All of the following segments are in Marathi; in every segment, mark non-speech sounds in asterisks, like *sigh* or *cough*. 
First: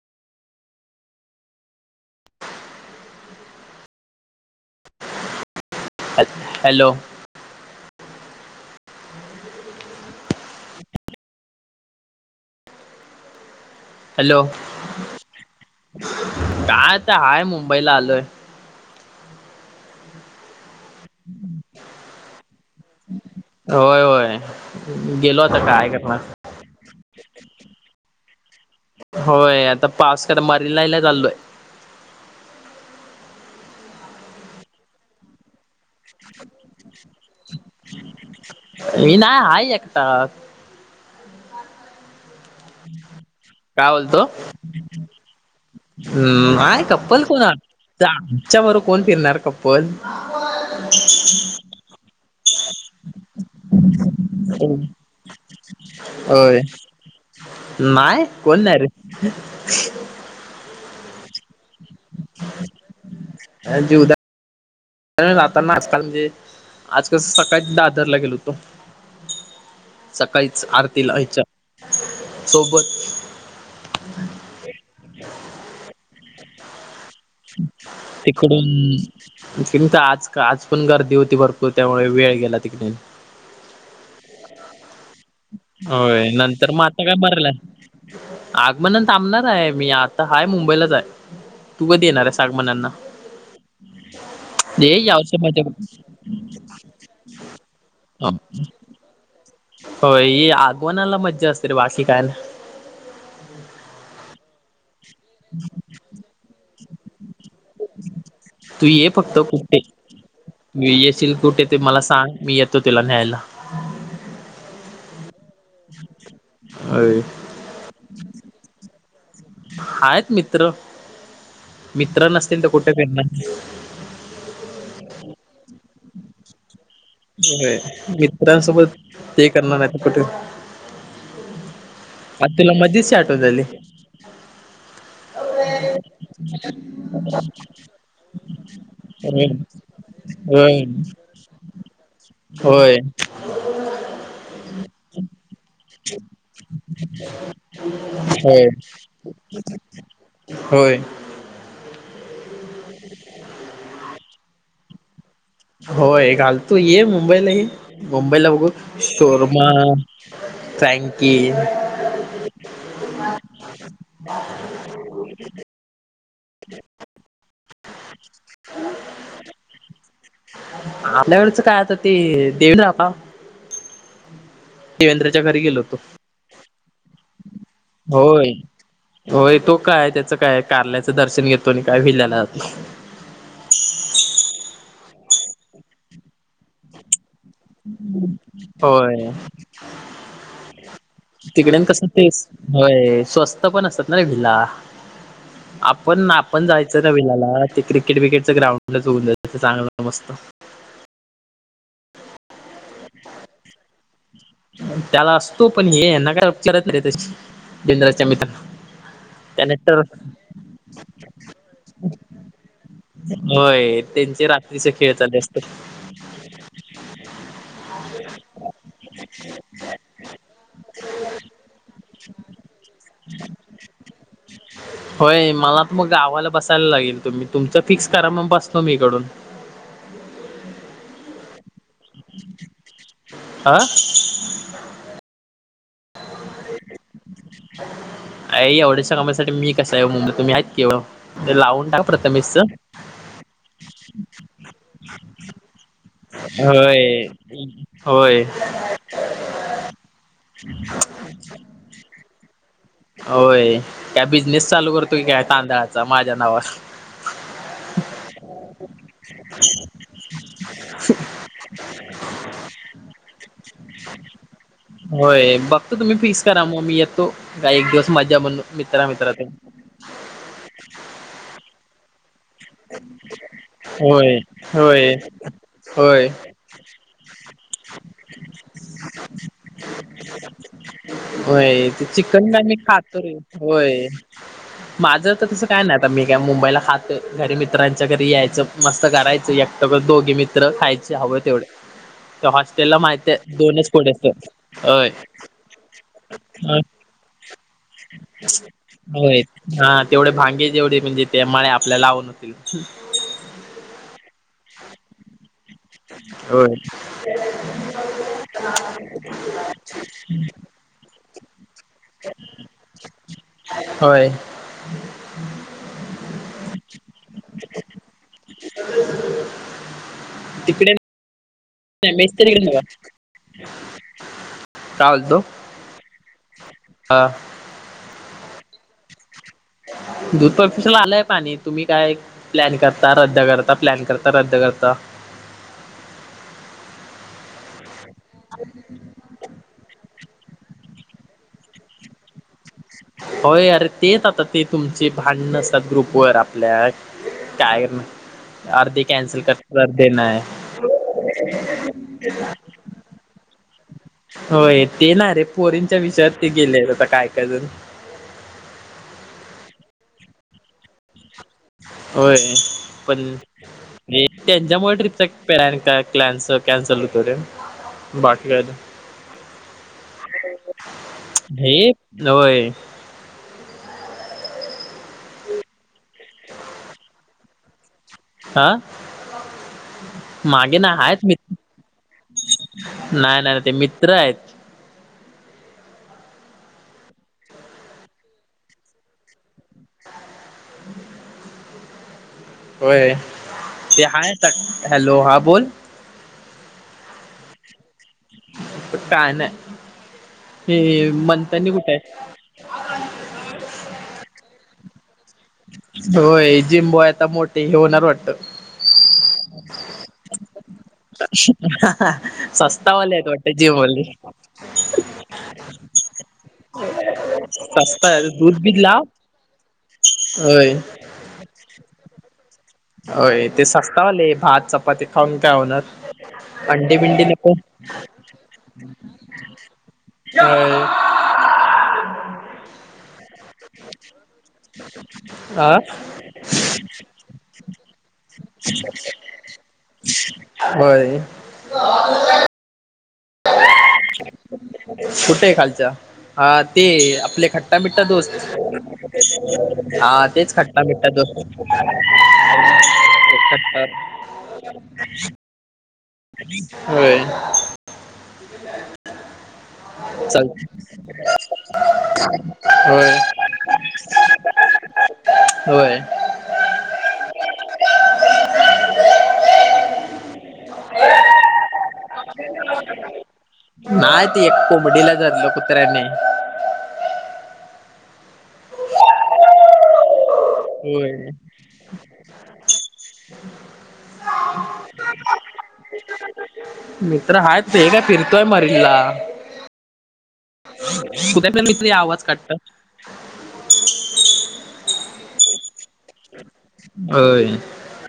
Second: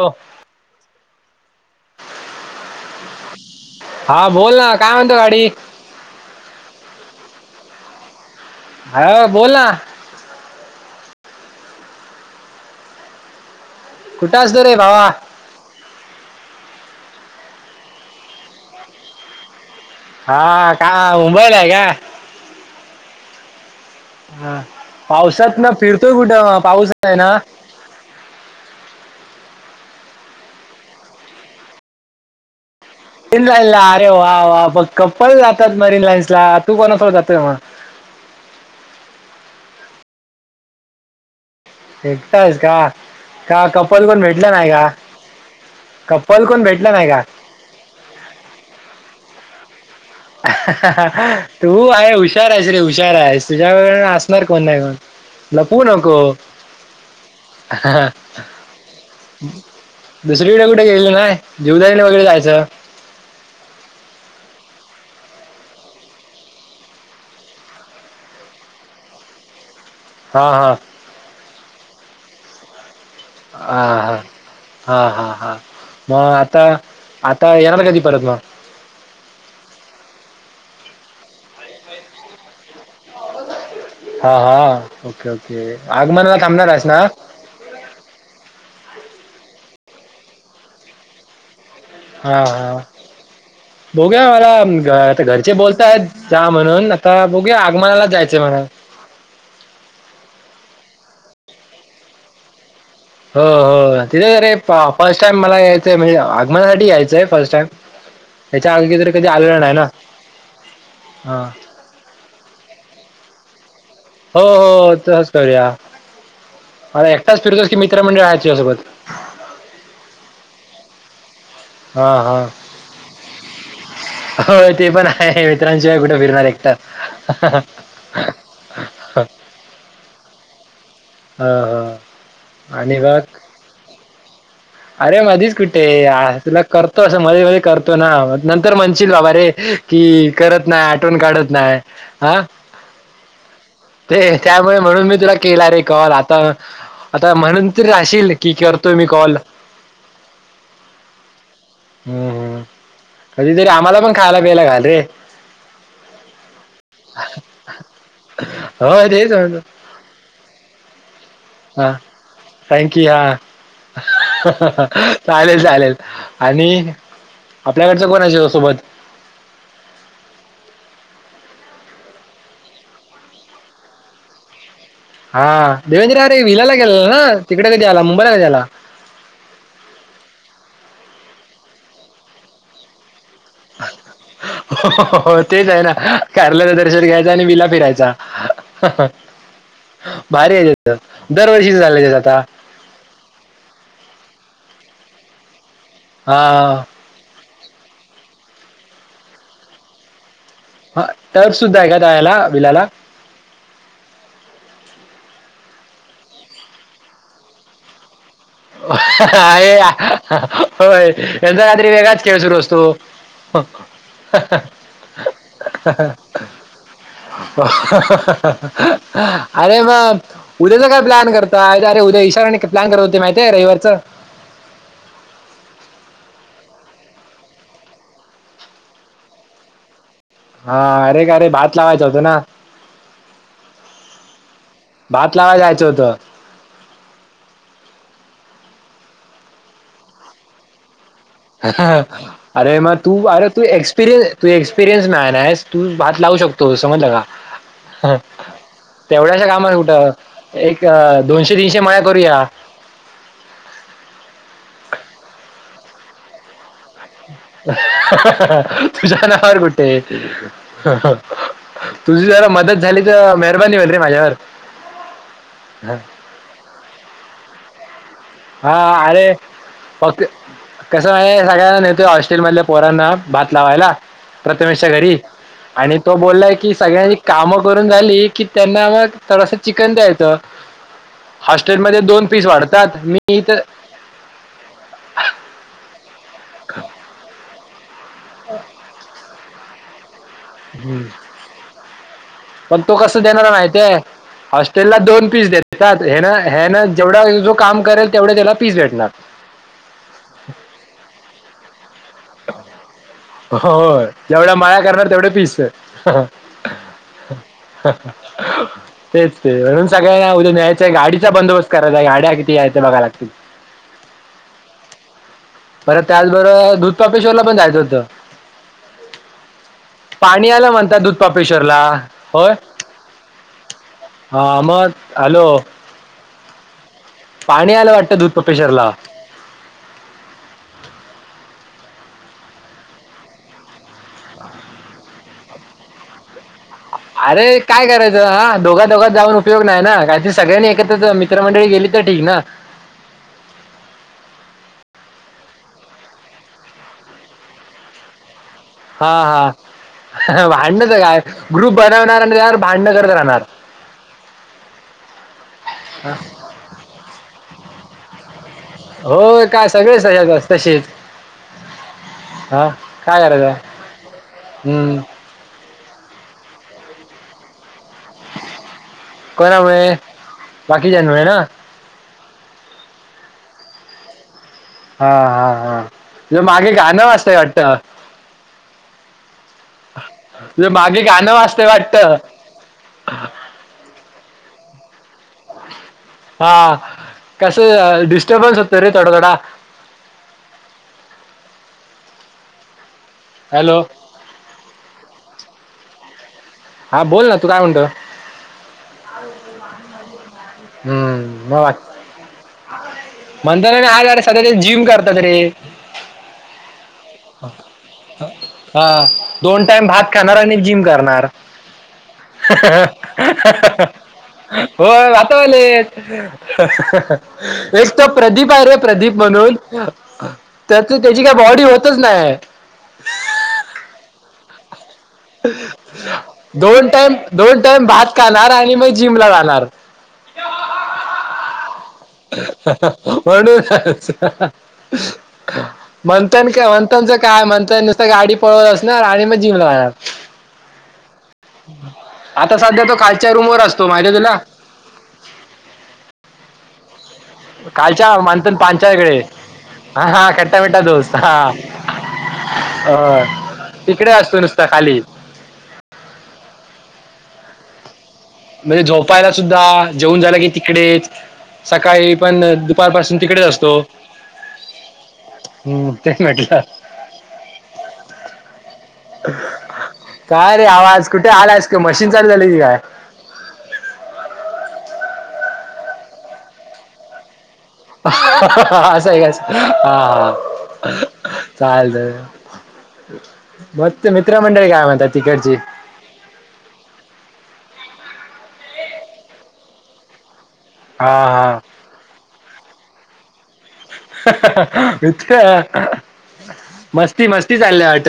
हो. हा बोल ना काय म्हणतो गाडी? हॅलो. हा बोला. कुठं हॅलो असतो रे भावा काय आता हाय मुंबईला आलोय. हा का मुंबईला आहे का? होय हा. होय. गेलो आता पावसात ना काय फिरतोय करणार? कुठं पाऊस आहे ना होय आता पास करा मारी लायला चाललोय. इन लाईन ला अरे वा वा बग कप्पल जातात मन लाईन्स ला तू कोणासोबत जातोय म्हग. ह नाही हाय एकटा. एकटयच का का कपाल पण भेटलं नाही का? कपल हम् कोण आहेय भेटलं नाही का कप्पल कोण आमच्या बरो कोण फिरणार कप्पल हा हा हा, तू आहे उशी हुशार आहेस रे हुशार आहेस तुझ्यासोबत असणार कोण नाही कोण, नको नको. होय आहा हा नाही कोण नाही दुसरीकड कु गेले नाही जीवदानी वगैरे जायचं. त्या राहताना आजकाल म्हणजे आजकाल सकाळी दादरला गेलो होतो. *inaudible* सकाळीच हा आरती आयच्या *inaudible* सोबत ह हा हा हा हा मग आता? आता येणार कधी परत मग तिकडून तर आज आज पण गर्दी दि होती भरपूर त्यामुळे वेळ गेला तिकडे. हा हा ओके ओके होय आगमनाला थांबणार नंतर मग आहेस ना आता काय मरला आग म नंतर थांबणार आहे मी आता हाय मुंबईलाच आहे तू कधी येणार आहेस आगमनाना? बोघूया मला आता घरचे मजा बोलता करू. आहेत जा म्हणून आता बोघूया. आगमनाला जायच म हा. हो आगवनाला मज्जा असते रे बाकी काय ना? हो हो तिथे अरे फर्स्ट टाईम मला यायचंय म्हणजे आगमनासाठी यायचंय फर्स्ट टाइम त्याच्या तू आगे ये तरी कधी फक्त, आलेलं नाही कुठे? ना म येशील हा कुठे ते मला सांग? मी येतो तिला न्यायला. हो हो तच करूया. मला होय एकटाच फिरतोस की मित्र मंडळी आहेत तुझ्यासोबत? आहेत मित्र हा मित्र नसतील तर कुठे फिरणार? आता ते पण आहे मित्रांशिवाय कुठे फिरणार एकटा? मित्रांसोबत ते करणार नाही कुठे? हो हो आत्याला आणि मध्ये बघ साठवलेलं. अरे मधीच कुठे तुला करतो असं मध्ये मध्ये करतो ना नंतर म्हणशील बाबा रे होय. कि करत होय, नाही आठवण काढत नाही हा. होय. ते त्यामुळे म्हणून मी तुला केला रे कॉल आता आता म्हणून त राहशील की होय, करतोय मी कॉल. होय. हम्म हम्म कधीतरी आम्हाला पण खायला पियला घाल रे. होय घालतू ये मुंबईलाही मुंबईला बघू हो तेच म्हणतो शोरमा थॅँक यी. संकी हा हहह हाह चालेल चालेल. आणि आपल्याकडचं कोणा आहे सोबत? *unintelligible* काय आता ते देऊन *unintelligible* हा देवेंद्र अरे विलाला गेला ना तिकडे कधी आला मुंबईला कधी होय, आला. होय तो काय, त्याचं काय आहे. कारल्याचं दर्शन घेतो आणि काय विल्याला जातो. हो हो तेच आहे ना कारल्याच दर्शन घ्या आणि वीला फिरायचा हाह. होय भारी आहे त्याच दरवर्षीच तिकडेन चालंय कसं त्याच तेच आता. होय स्वस्त पण असतात ना रे भिला. आपण आपण हा जायचं ना विलाला ते क्रिकेट बिकेटचं ग्राउंडच होऊन जायचं चांगलं मस्त हा तर्फ सुद्धा आहे का रायला विलाला त्याला असतो पण हे ना काय *unintelligible* जंद्राच्या मित्रांना हाह त्याने हाह तर हह अ होय यांचा रात्री वेगळाच खेळ सुरू अस तो. होय त्यांचे रात्रीचे खेळ चालले असतील. हा हाहा हह हाह अरे म उद्याचा काय प्लॅन करताय अरे उदया प्लॅन करत होते माहिती आहे रविवारचं. होय मला त मग गावाला बसायला लागेल तुम्ही तुमच फिक्स करा मग बसतो मी इकडून हा अरे कारे भात लावायच होत ना अ भात लावाय जायचं. *unintelligible* आहे एवढ्याश्या कामासाठी मी कस आहे मुंबईत तुम्ही आहेत की ओ हा हा अरे मग तू अरे तू एक्सपेरियस तू एक्सपेरियन्स मॅन आहेस तू च व्हय व्हय तेवढ्याशा कामात कुठं एक दोनशे तीनशे मळ्या करूया होय काय बिझनेस चालू करतो की काय तांदळाचा माझ्या नावावर. हा हा तुझ्या नाववर कुठे हा तुझ्या मदत झाली तर मेहरबानी होईल रे माझ्यावर होय बघतो तुम्ही फिक्स करा मग मी येतो का एक दिवस मजा म्हणू हा मित्रां मित्रां अरे ते फक्त हॉस्टेल मधल्या पोरांना भात लावायला होय प्रथमेशच्या होय घरी आणि तो होय बोललाय की सगळ्यांनी काम करून झाली की त्यांना मग थोडस चिकन द्यायचं. हॉस्टेलमध्ये दोन पीस वाढतात. मी इथं व्हय माझं तर तस काय नाय आता मी काय मुंबईला खातोय घरी मित्रां त्याच्या घरी यायचं, मस्त करायचं, एकट दोघी मित्र खायचे हवं तेवढे, त्या पण तो हॉस्टेलला कस माहिती देणारा आहे दोनच माहतीय कोडे असत हॉस्टेल ला होय दोन पीस देतात हे ना ह्यांना जेवढा जो काम करेल तेवढं त्याला पीस भेटणार व्हय हा तेवढे भांगे जेवढे म्हणजे? ते मळ्या आपल्या लावून होतील. हो जेवढ्या मळ्या करणार तेवढे पिस होय. ह - हं ह तेच ते म्हणून सगळ्या या उद्या मॅच आहे, गाडीचा बंदोबस्त करायला गाड्या किती आहेत. ते बघाय लागतील. होय बरं त्याचबरोबर दुधपापेश्वरला पण जायचं होत पाणी. याला तिकडे म्हणतात दूध पपेश्वरला, नाही, मेस तर होय इकडे नाही. हा मग? काय बोलतो हॅलो अ, पाणी आलं वाटतं दूध पपेश्वरला दूध पपेश्वरला आलय. पाणी तुम्ही काय प्लॅन करता, रद्द करता, प्लॅन करता, रद्द करता, अरे काय करायचं हा दोघा दोघात जाऊन उपयोग नाही ना ऍडजस्हा सगळ्यांनी एकत्रच मित्रमंडळी गेली तर ठीक ना! होय अरे, तेच आता ते तुमचे भांडण असतात ग्रुपवर आपल्या. काय करणार. अर्धी हा कॅन्सल हा करतात की नाय, भांडणच काय ग्रुप बनवणार आणि त्यावर भांडणं करत राहणार होय ते ना रे पोरींच्या विषयात ते गेले आता काय काय जण. होय काय सगळे सगळ्यात जात तशेच. होय पण करायचं त्यांच्यामुळे हम्म ट्रिपचा प्लॅन काय क्लॅनस कॅन्सल होतोय रे! बाकी काय नाही. कोणा मुळे, हे न्हवं, हा हा हा तुझा पमागे गाणं वाचतंय वाटत, हा तुझं मागे ना आहेच गाणं मी वाजतंय वाटतं नाही नाही ते मित्र आहेत. हा कसं डिस्टर्बच होत रे थोडा थोडा, *inaudible* होय हॅलो ते हाय ता, हॅलो हा बोल. हा बोल ना, तू काय म्हणतो? काय नाही हे हम्म म वा मंथनी कुठे मंदार आणि *unintelligible* होय जिम्बो आहे. आता मोठे हे होणार वाटत, हा दोन टाइम भात खाणार, आणि जिम करणार. तू बोली, हो आता आले. अहह एक तर सस्ता प्रदीप दूध आहे. रे बीध लाव प्रदीप म्हणून, होय त्यातन त्याची काय बॉडी होतच नाय होय ते सस्तावले भात चपाती, खाऊन काय होणार दोन अंडी टाईम, बिंडी नको दोन टाईम भात खाणार आणि मग जिम ला जाणार. अय अह़ह म्हणूनच, आ मंथन काय मंथनचं काय मंथन नुसत गाडी पळवत असणार, आणि मग जिमला ला जाणार. व्हय, आता सध्या खालच्या रूमवर अस कुठे हे खालच्या, हा ते आपले खट्टा - मिठठा कालच्या दोस्त मंथन पांचाकडे हा, तेच खट्टा- मिठठा दोस्त. अ तिकडे असतो नुसता खाली. होय! म्हणजे झोपायला सुद्धाआ, जेऊन झालं की चल तिकडेच सकाळी, पण दुपार होय पाासून तिकडेच असतो, हम् होय तेच म्हटल, काय रे, आवाज कुठे आलायस तू मशीन चालू झाली की काय, नाही ते एक कोंबडीला धरलं कुत्र्यांनी, असं हे का हा होय चालतंय, मस्त मित्रमंडळी काय म्हनता तिकडची, हे काय फिरतोय मरीनला, हा कुठ हा पण मी तुया आवाज काढत, इथ *unintelligible* मस्ती मस्ती चालल्या वाट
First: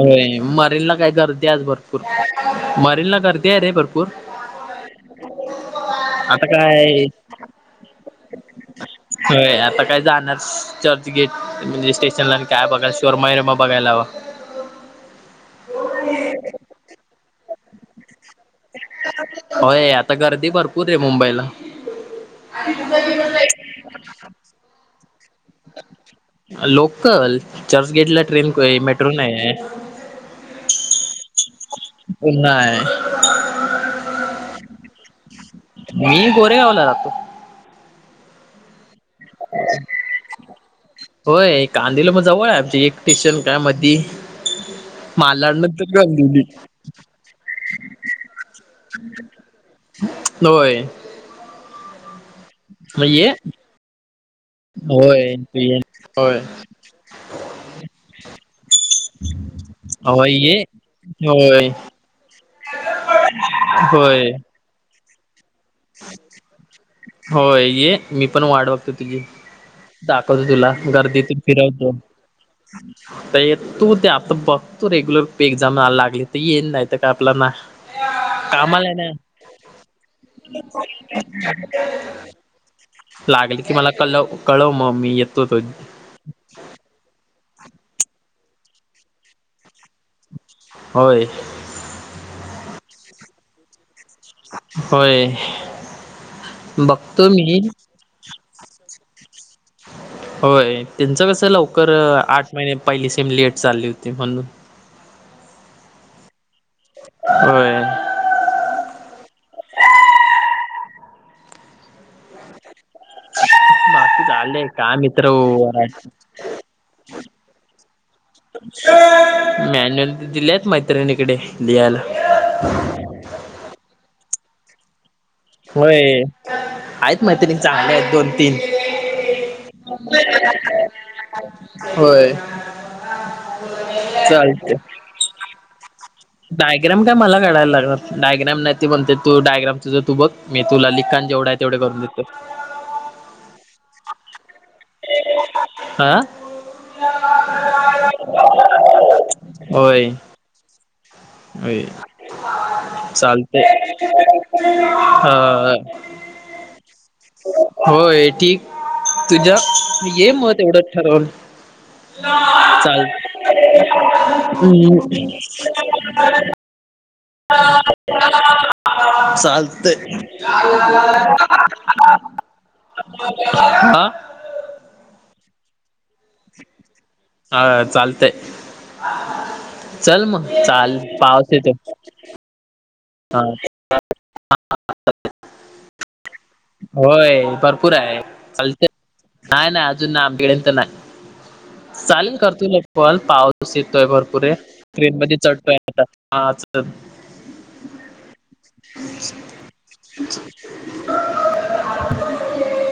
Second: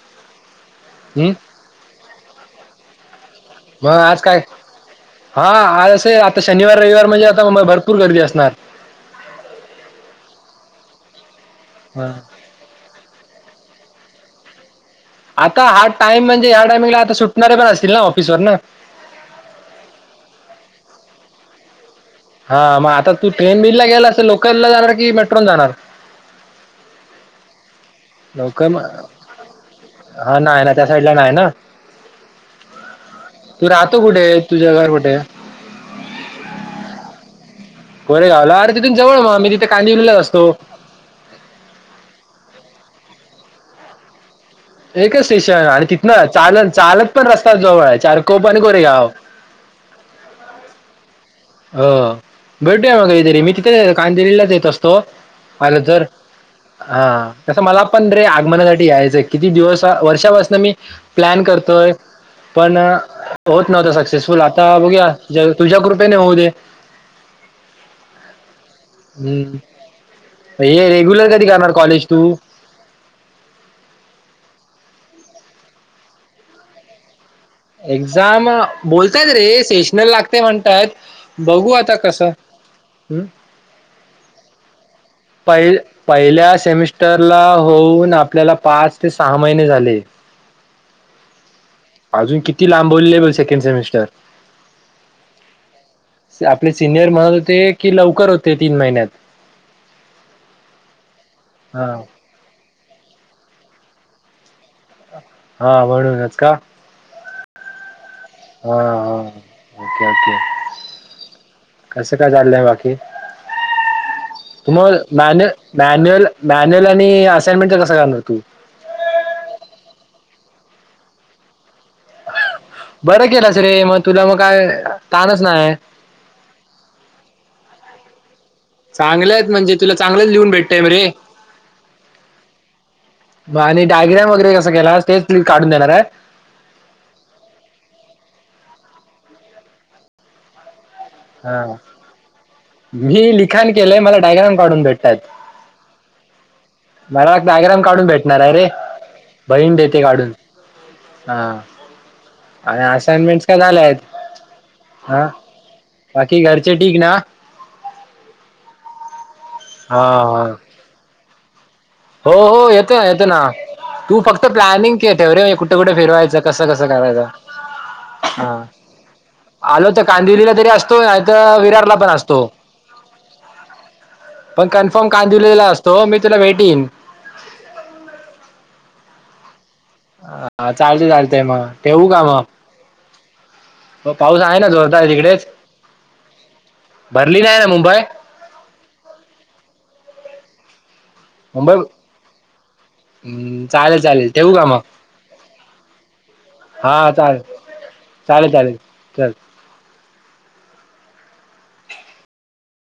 अरे मरीनला काय हम्म गर्दी आज भरपूर मरीनला गर् ते रे मग भरपूर, आज काय हा आज असही आता शनिवार रविवार म्हणजे आता भरपूर गर्दी असणार, होय आता काय जाणार, चर्च गेट म्हणजे हा स्टेशनला आणि काय बघायला शोरमयरमा बघायला हवा, आता हा टाइम म्हणजे ह्या टाइमिंगला आता सुटणारे पण असतील ना हो, होय आता गर्दी भरपूर आहे. मुंबईला हा मग आता तू ट्रेन बिल ला गेला असल लोकल ला जाणार की मेट्रो न जाणार. लोकल चर्चगेट ला ट्रेन लोकल क्वे मेट्रो नाही हे ईडला नाही ना तू राहतो कुठे तुझ घर कुठे. मी गोरे गावला राहतो. कोरे गावला अरे तिथून जवळ मग मी तिथे कांदेविन लांच असतो. एकक्ट्रिशन कामध्येध ह् एकच स्टेशन आणि तिथनं चाल चालत पण रस्ता जवळ आहे चार कोोप आणि कोरेगाव होय ह भेटूया मग कधतरी मी तिथे कांदेरीलाच येत असतो होय तू ये आलं जर होय हा तसं मला पण रे आगमनासाठी यायचंय किती दिवस होय वर्षापासन ये मी प्लॅन होय करतो पण होत नव्हत होय सक्सेसफुल आता बघूया तुझ्या रुपये ने होऊ आहे होय ये मी पण वाढ बघते तुझी हं. दाखवतो तुला हे रेग्युलर गर्दीतून कधी करणार फिरवतो कॉलेज तू? तर तू ते आता बघ तो रेग्युलर एक्झामयला लागली तर येईन नाही तर काय आपला ना एक्झाम बोलतायात रे सेशनल लाग हं. लागल की मला कल कळव मग मी येतो तो पहि पहिल्या सेमिस्टरला होऊन आपल्याला पाच ते सहा महिने झाले होय अजून किती लांबव ब सेकंड सेमिस्टर होय आपले सिनियर बघतो म्हणत मी होते कि लवकर होते तीन महिन्यात होय त्यांच कसं? लवकर हां. आठ महिने पहिली सेम लेट चालली होती म्हणून हा म्हणूनच का हो हा हा ओके ओके कस काय चाललंय बाकी बाकी चाललंय काय मग मित्र मॅन्यु मॅन्युअल मॅन्युअल आणि असइनमेंट कस करणार तू मॅन्युअल दिलेत मैत्रिणीकडे लिहायला बरं केलंच रे मग तुला मग काय ताणच नाही होय आहेत मैत्रिणी चांगले आहेत दोन चांगले आहेत म्हणजे तुला चांगलंच लिहून भेटतय रे होय आणि डायग्राम वगैरे कसा चालते केला तेच क्लिक काढून देणार आहे डायग्राम का मला काायला लागणार डायग्राम नाही ते म्हणते तू डायग्राम त तू बघ मी तुला ल हा मी लिखान के मला डायग्राम काढून भेटतात हा मलाता आग्राम काढून भेटणार आहे रे बहीण देते होय काढून हा अ आणि चालत असाइनमेंट्स काय झाल्या आहेत हा बाकी घरचे ठीक ना होय ठीक तुझ्या हा ये हा मग एवढंच ठरवून हो हो येतो ना चाल येतो ना तू फक्त प्लॅनिंग के हम्म ठेवे कुठे कुठे फिरव करायचा कस कसं करायचं? हा *unintelligible* चालत आलो तर कांदिवलीला तरी असतो नाही तर विरारला पण असतो आा दिलेला असतो मी तुला भेटीन अा चालतंय चल मग हा चाल चालत चालत पाऊस म येतो ठवू काम हा हो पाऊस आहे ना जोरद आहे तिकडेच भरली होय नाही ना भरपूर मुंबई आहे कल नाही नाही अजून ना गेळे तर नाही मुंबई चालेल करतोय लपल हम्म, पाऊस चालेल येतोय चालेल भरपूरे ठेवू का मग ट्रेन मध्ये चढतोय आता हा चालेल चालेल चालेल चाल *inaudible*